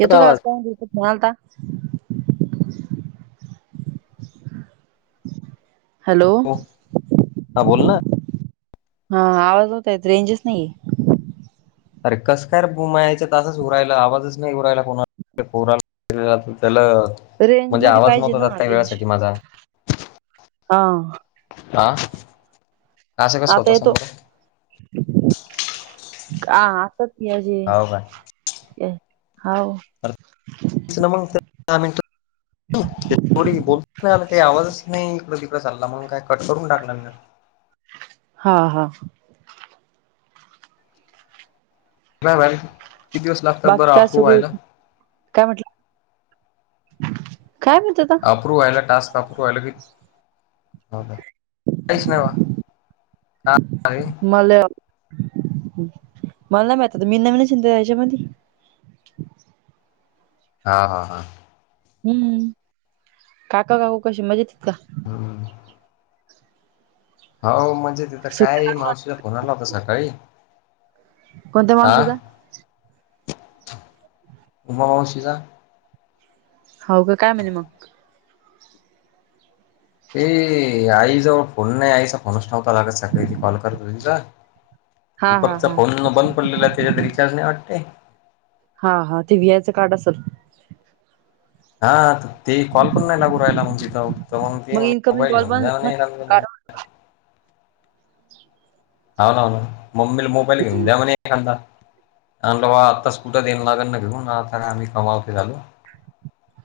येतो का आवज [unintelligible] म्हणालता हॅलो हो हा बोल ना. हा आवाज होतय रेंजच नाहीये. अरे कस काय बुमयचं तसंच उरायला आवाजच नाही उरायला कोणाला. पोराला दि [unintelligible] [inaudible] जात त्याला रेंज म्हणजे मध्ये आवाज पाहिजे नको ना जात काय रेंज वेळासाठी माझा. हा आ आता येतो का हो [unintelligible] हाव [inaudible] बोल नाही आला काही आवाजच नाही इकं तिकड चाला मग काय कट करून टाकला म. हा हा मॅम किती किती दिवस लागतात बाकी काय अप्रुव्ह सुरू व्हायला. आहे काय म्हटलं. काय [unintelligible] अप्रूव्ह व्हायला टास्क अप्रूव्ह व्हायला क काच नाहीवा का? मल मला मता महिना महिन शिंद रायच्या मली नाहा हा हा. हममम काका काकू कशे मजेत का हम्म. हो म्हणजे तिथ सु काय मावशीचा फोन आला होता सकाळी. कोणत्या आ मावशीचा उमा मवशीचा हो का काय म्हणे मग. ए आईजवळ फोन नाही आईचा फोनच लागत नव्हता सकाळी ती कॉल करत होती तिला हा हा दीपकचा हा फोन बंद पडलेला त्याच्यात रिचार्ज नाही वाटते. हा हा ते व्ही आयचं कार्ड असल. हा ते कॉल पण नाही लागू राहिला मग तिथं मग ते म्हणे इन्कमिंग मोबाईल कॉल घेऊन बंद जा झाला म्हणे ना नाव नाव नाव मम्मीला मोबाईल घेऊन द्या म्हणे एखादा आणि बाबा आत्ताच कुठं देयन लागल ना घेऊन आताच आम्ही कमावते झालो.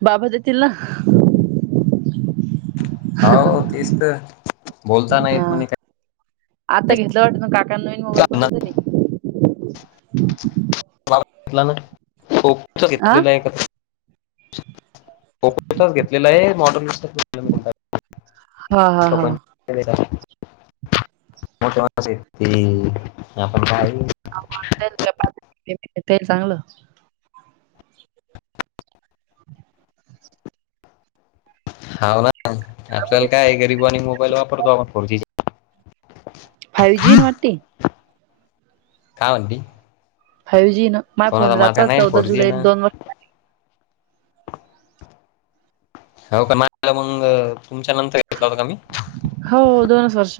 बाबा देतील ना. हो तेच तर बोलता नाहीत हा म्हणे काही? आता घेतलं वाटत ना काका नवीन मोबाईल बन होत नाही. घेतला नाप आ घेतलेला आहे का? घेतलेला आहे. हा हा हा मोठ माणस आपण काय ऑनलाईन प्रभात केल ते तरी चांगलं हा व ना आपल्याला काय गरीिबावानी मोबाईल वापरतो आपण फोरजी फाव जीन वाटती. काय म्हणती. फाव जी ना माय कोणाचा फोनला माझा जात नाही चौदा फोर जी जुलै एक ना दोन वर्ष. हो मग काल मग तुमच्या नंतर घेतला होता का मी हो दोनच वर्ष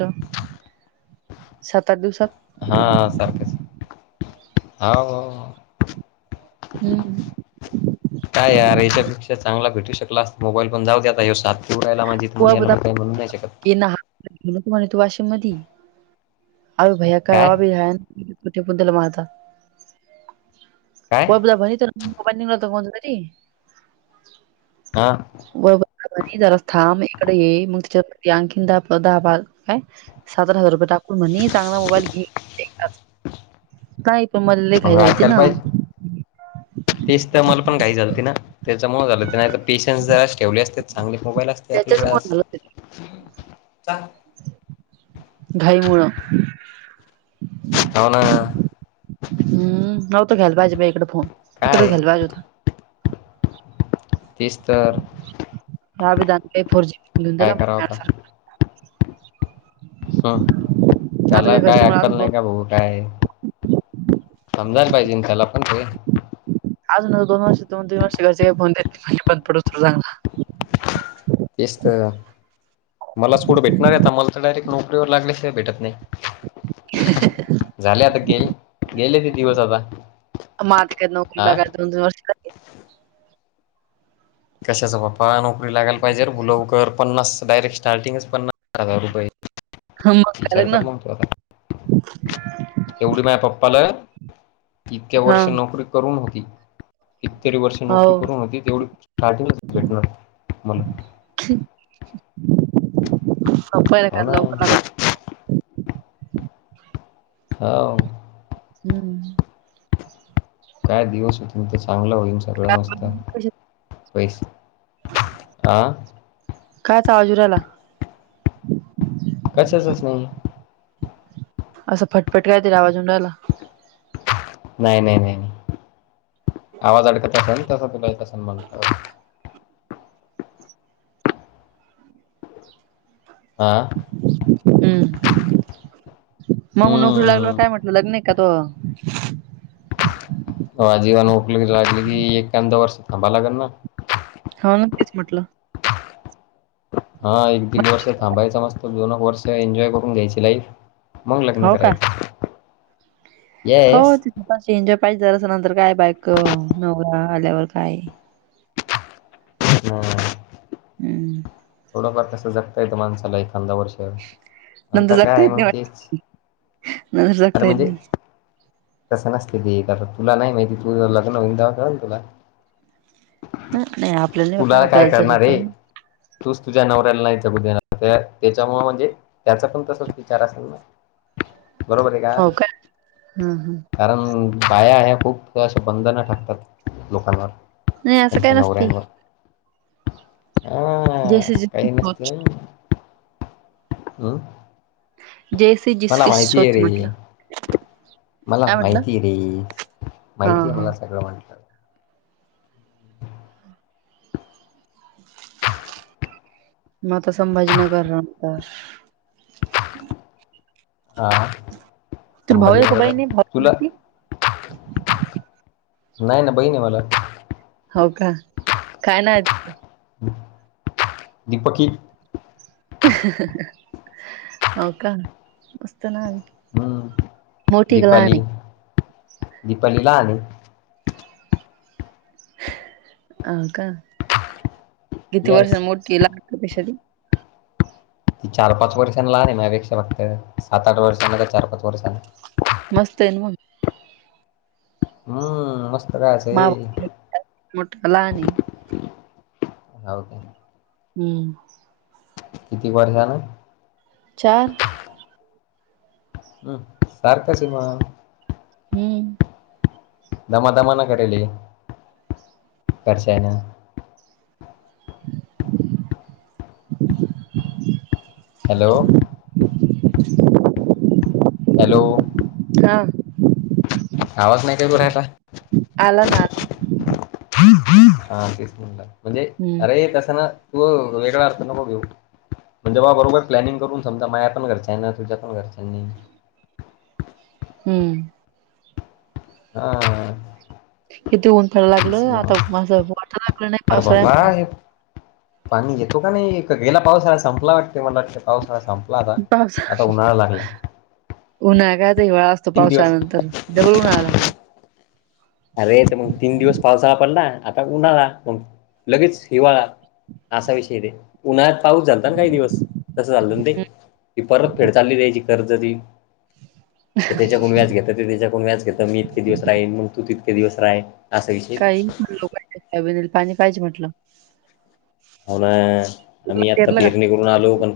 सात आठ दिवसात. हा सारखंच हा हो हो. हम्म, काय यार याच्यापेक्षा चांगला भेटू शकला अस मोबाईल पण जाऊदे आता यो सात देऊ राहिला माझी. तर त मग याला बा मी काही म्हणू नाही शकत ये तु्हा वाशीम मधी आग बया. काय कवाबी हाय कवाठे पुंदडल माता. काय ब बला भ तर निघ कोणता तरी हा व झाला जरा थांब इकडे ये मग तिच्या आणखीन दहा प बारा काय. सात हजार रूपय टाक मण म्हणे चांगला मोबाईल घे एकदाचा काय पण मल्ले लयघाई मग झालते ऐकायला ना. पाहिजे तेच तर मला पण घाई झालती ना त्याचा मुळ झालं ते पेशन्स जरा ठेवली असते. चांगले मोबाईल असते त्याच्याच आपल्याकडे मुळे आज झालं घाईमुळं. हवना. हम् नवतं घ्यायला पाहिजे बाय इकडे फोन तिकडच काय घ्यायला पाहिजे होता. तेच तर या विधान का फोर जी धंधुला काय कराव आता मिनासारख ह आता त्याला काय घरचे मला अजून आकल दोन नाही का भाऊ काय. समजायला पाहिजेन त्याला पण ते अजून दोन वर्ष दोन तीन वर्षाचे जिओ फोन बंद पडल चांगला तेच तर मलाच पुढं भेटणार आहे आता मला तर डायरेक्ट नोकरी नोकरी वर लागल्या शिवाय भेटत नाही. झाले आता गेल गेले ते दिवस आता मा काय नकल हा लागय वर्ष. लागले कशाचा बाप्पा नोकरी लागाला पाहिजे भाऊं लवकर पन्नास डायरेक्ट स्टार्टिंगच पन्नास हजार रुपये ह मग काय विचार कर लग्न मंग तू आता येवढी माया पप्पाला इतक्या हा वर्ष नोकरी करून होती. कितीतरी वर्षे हो नोकरी करून होती तेवढी स्टार्टिंगच भेटणार मला संपायला का हो आज ना लवकर आलोत हाव. हम्म काय दिवस होतील तर चांगला होईन सगळं मस्त पैसे आं काआचा आवाज येऊ राहिला कशाचाच नाही. असं फटफट काय तरी आवाज येऊन रायला. नाय नाय नाय नाय आवाज अडकत असन तसा तुला येत असण म्हंटल्यावर आ हम्म मंग नोकरी लागल्यावर हम्म काय म्हटलं लग्न हाय का तूअ अजीवान ओखले [unintelligible] की एखाद वर्ष थांबायला लागल ना हा ना तेच म्हटलं हा एक दीड वर्ष थांबायचा मस्त दोनक वर्ष एन्जॉय करून घ्यायची लाईफ मंग लग्न हो का करायचं. हो येस तिथे पाशी एन्जॉय पायज जरासं नंतर काय बायको नवरा आल्यावर काय हा हम्म थोडंफार कसं जगता येतं माणसाला एखादा वर्ष नंतर काय आहे मंग तेच नाय अरे जगता येत म्हणजे नी तसं नसते ते आता तुला नाय माहिती तुझ लग्न होईनं तवा कळण तुला हं नाही आपल्याला नाही बाबा तुला काय आपल्याला तर करणार ये टाईम तूच तुझ्या नवऱ्याला नाय जगू देणार ते त्याच्यामुळ म्हणजे त्याचा पण तसच विचार असल [unintelligible] बरोबर ये का? हं हं कारण बाया हया खूप अस बंधन टाकतात लोकांवर नाही असं त्यांच्या काय नसते. नवऱ्यांवर अ हा जैसे जिसकी काही नसते सोच मंग हं जैस जिसकी सोच म्हटलं मला काय म्हटलं? माहिती रे स हा माहिती ये हा मला सगळं म्हंट म आता संभाजीनगर राता आ तुला भाऊ आहे का संभाजीनगरला बहीण आहे भाऊ आहे तुला म्हणती? नाय ना बहीनं ये मला हाव का काय नाव तीच दीपकी हो का मस्त नाव ये हम्म दिपाली दिपाली लहान ये अ का किती वर्ष येस मोठी लाक पेक्षा ती ती चार पाच वर्षांन लहान हाय माया पेक्षा वाटत सात आठ वर्षांनी का चार पाच वर्षांन मस्त ये न मंग हां मस्त काय असं [unintelligible] हे हो मोठ लहानं ये. हाव काय हम्म किती वर्षान चार हम् सारख सिमा हम्म. दमा दमा न करेली खश आहे ना. [unintelligible] हॅलो. [unintelligible] हॅलो हा आवाज नाही काय तो रायचा. आला ना. हा तेच म्हटलं म्हणजे हम्म अरे तसं ना. तू वेगळा अर्थ नको घेऊ. म्हणजे बा बरोबर प्लॅि करून समजा माया पणरच्यां आहे तझ्या पण घरच्यां नाही. हम्म. हम. किती ऊन पेयला लागलं आता माझ मोट लागलं नाही. अरे पावसाळ्या बाबा म्हणून हे पाणी येतो का नाही गेला पावसाला संपला वाटतें मला वाटतं. पाऊसा संपला आता आता उन्हाळा लागला. उन्हा कायत हिेळा असतो तीन दिवस पावसाळनंतर डबल उन्हाला लागला. अरे तर मग तीन दिवस पावसाळा पडला आता उन्हाळा मग लगेच हिवाळा असा विषय ते उन्हाळ्यात पाऊस झाचालत ना काही दिवस तसं चाललं ना ते ती परत फेड चालली द्यायची कर्ज त. ज त्याच्याकून व्याज घेतं ते त्याच्याकून व्याज घेत मी इतके दिवस राहीन मग तू ततके दिवस राही. काही लोक पाणी पाहिच म्हंटलं. हो ना आम्ही आत्ता पेरणी करून आलो पण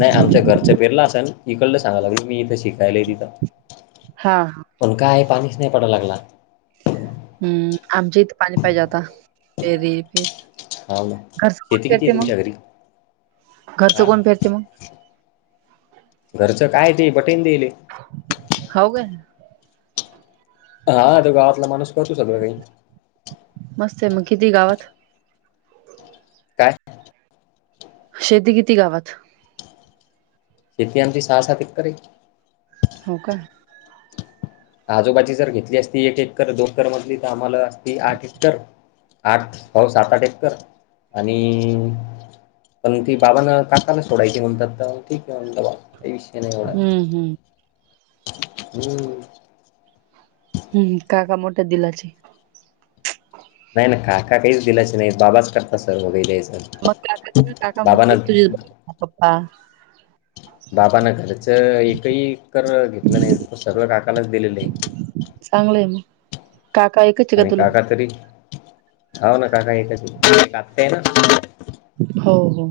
नाही आमच्या घरच्या पेरला असेल इकडलं सांगाला मी इथे शिकायला आहे तिथं. हा पण काय पाणीच नाही पडाव लागला. हम्म आमच्या इथं पाणी पाहिजे आाता फेरी फेरी हा ना शेती किती आहे तुमच्या घरी घरचं हा कोण फिरते मग घरचं काय ते बटन देली. हो का? हा तो गावातला माणूस करतू सगळ काही मस्त मग किती गावात? काय? शेती किती गावा शेती आची सा सा तच करायची. हो का. आजूबाजी जर घेतली असती एक एकर दोन कर मधली तर आम्हाला अस आठ एक्कर आठ पाऊसात आठ एककर आणि पण ती बाबाांना काकाला सोडायची म्हणतात ते कि म्हणत बाबा काही विषय नाही डाय. हम्म हम्म हम्म. हम्म काका मोठ्या दिलाची. नाही ना काका काही दिलाच नाही बाबाच करत सर मु द्यायचं. मग काकाच म काका म्हणत बाबानं तुझ पप्पा बाबाना घरचं एकही कर घेतलं नाही सर्व काकालाच दिलेलं आहे. चांगलंय मग काका ऐकच आहे का तुला? तरी होा ना काका एकच टगतेय ना. हो हो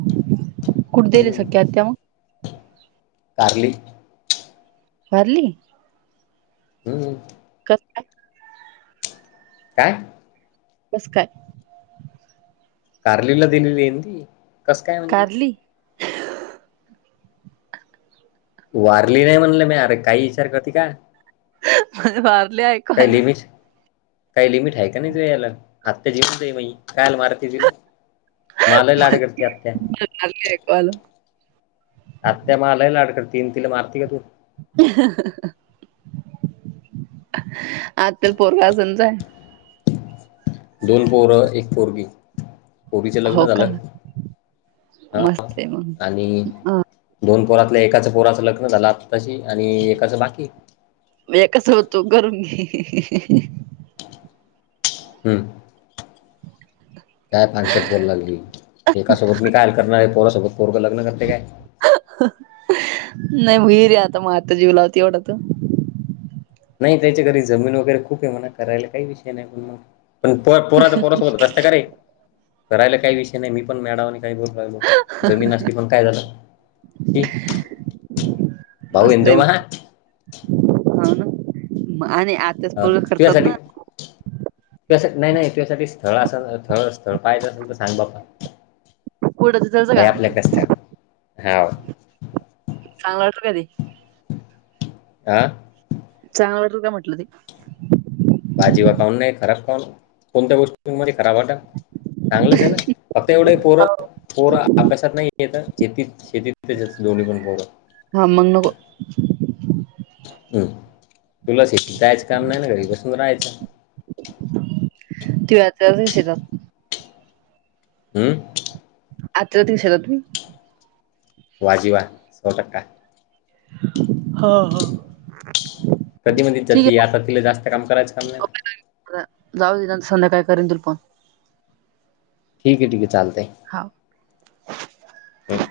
कुठे गले सग्या आ त्या मग कार्ली पारली हम् कस. काय? नमस्कार! कार्लीला दिलेली आहे कसं काय म्हणजे? कारली वारली नाही म्हणल मी अरे काही विचार करती का? म्हझ मारले काही ऐकवायला. लिमिट काही लिमिट आहे का नाही तू यायला आत्ता जिवन जा म कायल मारती तिला. मलाही लाड करते आत्या. ऐकू आलं. आ्या मलाय ला अडकड तीन तिला मारती का तू? आज त्या पोरलाजमजाय. दोन पोरं, एक पोरगी. पोरीच लग्न हो का झालं हा मस्त आहे मग आणि हा दोन पोरातलं एकाचं पोराचं लग्न झालं आत्ताशी आणि एकाचं बाकी म्हणजे कसं होतो करून घे. हम्म. काय पाचंठ बोला लागली एकासोबत मी काय करणार आहे पोरासोबत पोरं लग्न करते काय? नाही भरी आता म आता जीव लावती एवढं त नाही त्याच्या घरी जमीन वगैरे खूप आहे म्हणा करायला काही विषय नाही पण मग. पण पो पोराचा पोरसत असता काे करायला काही विषय नाही मी पण मळा. का ब लागल जमीन पण काय झाल कि भाऊ इिंदु महा हा ना आणि आ हा तू यासाठी नाही नाही त्यासाठी स्थळ अस स्थळ कायच असेल तर सांग बघा. कुठं तिथलच हे का आपल्या कचत हा चांगलं वाटर काधी आह चांगला वाटल काय म्हटलं ते भाजीवा कान नाही खराब कान कोणत्या गोष्टीमध्ये खराब वाटाल. चांगलंच आहे ना फक्त एवढं पोर हो पोरं अभ्यासात नाही येत. शेतीत शेतीत लोणी पण हा मग पोरत. नको हम्म तुला श जायचं काम नाही ना घरी बसून राहायचं. हो दिसात- हम्म. आज त शला तु्ही वाजवा स टका ह ह. कधी म्हध जात आता तिला जास्त काम करायचं काम नाही. जाऊ दे त्यां संध्या काय करेन त पण. ठीक आहे ठीक चालत आहे. हा. हम.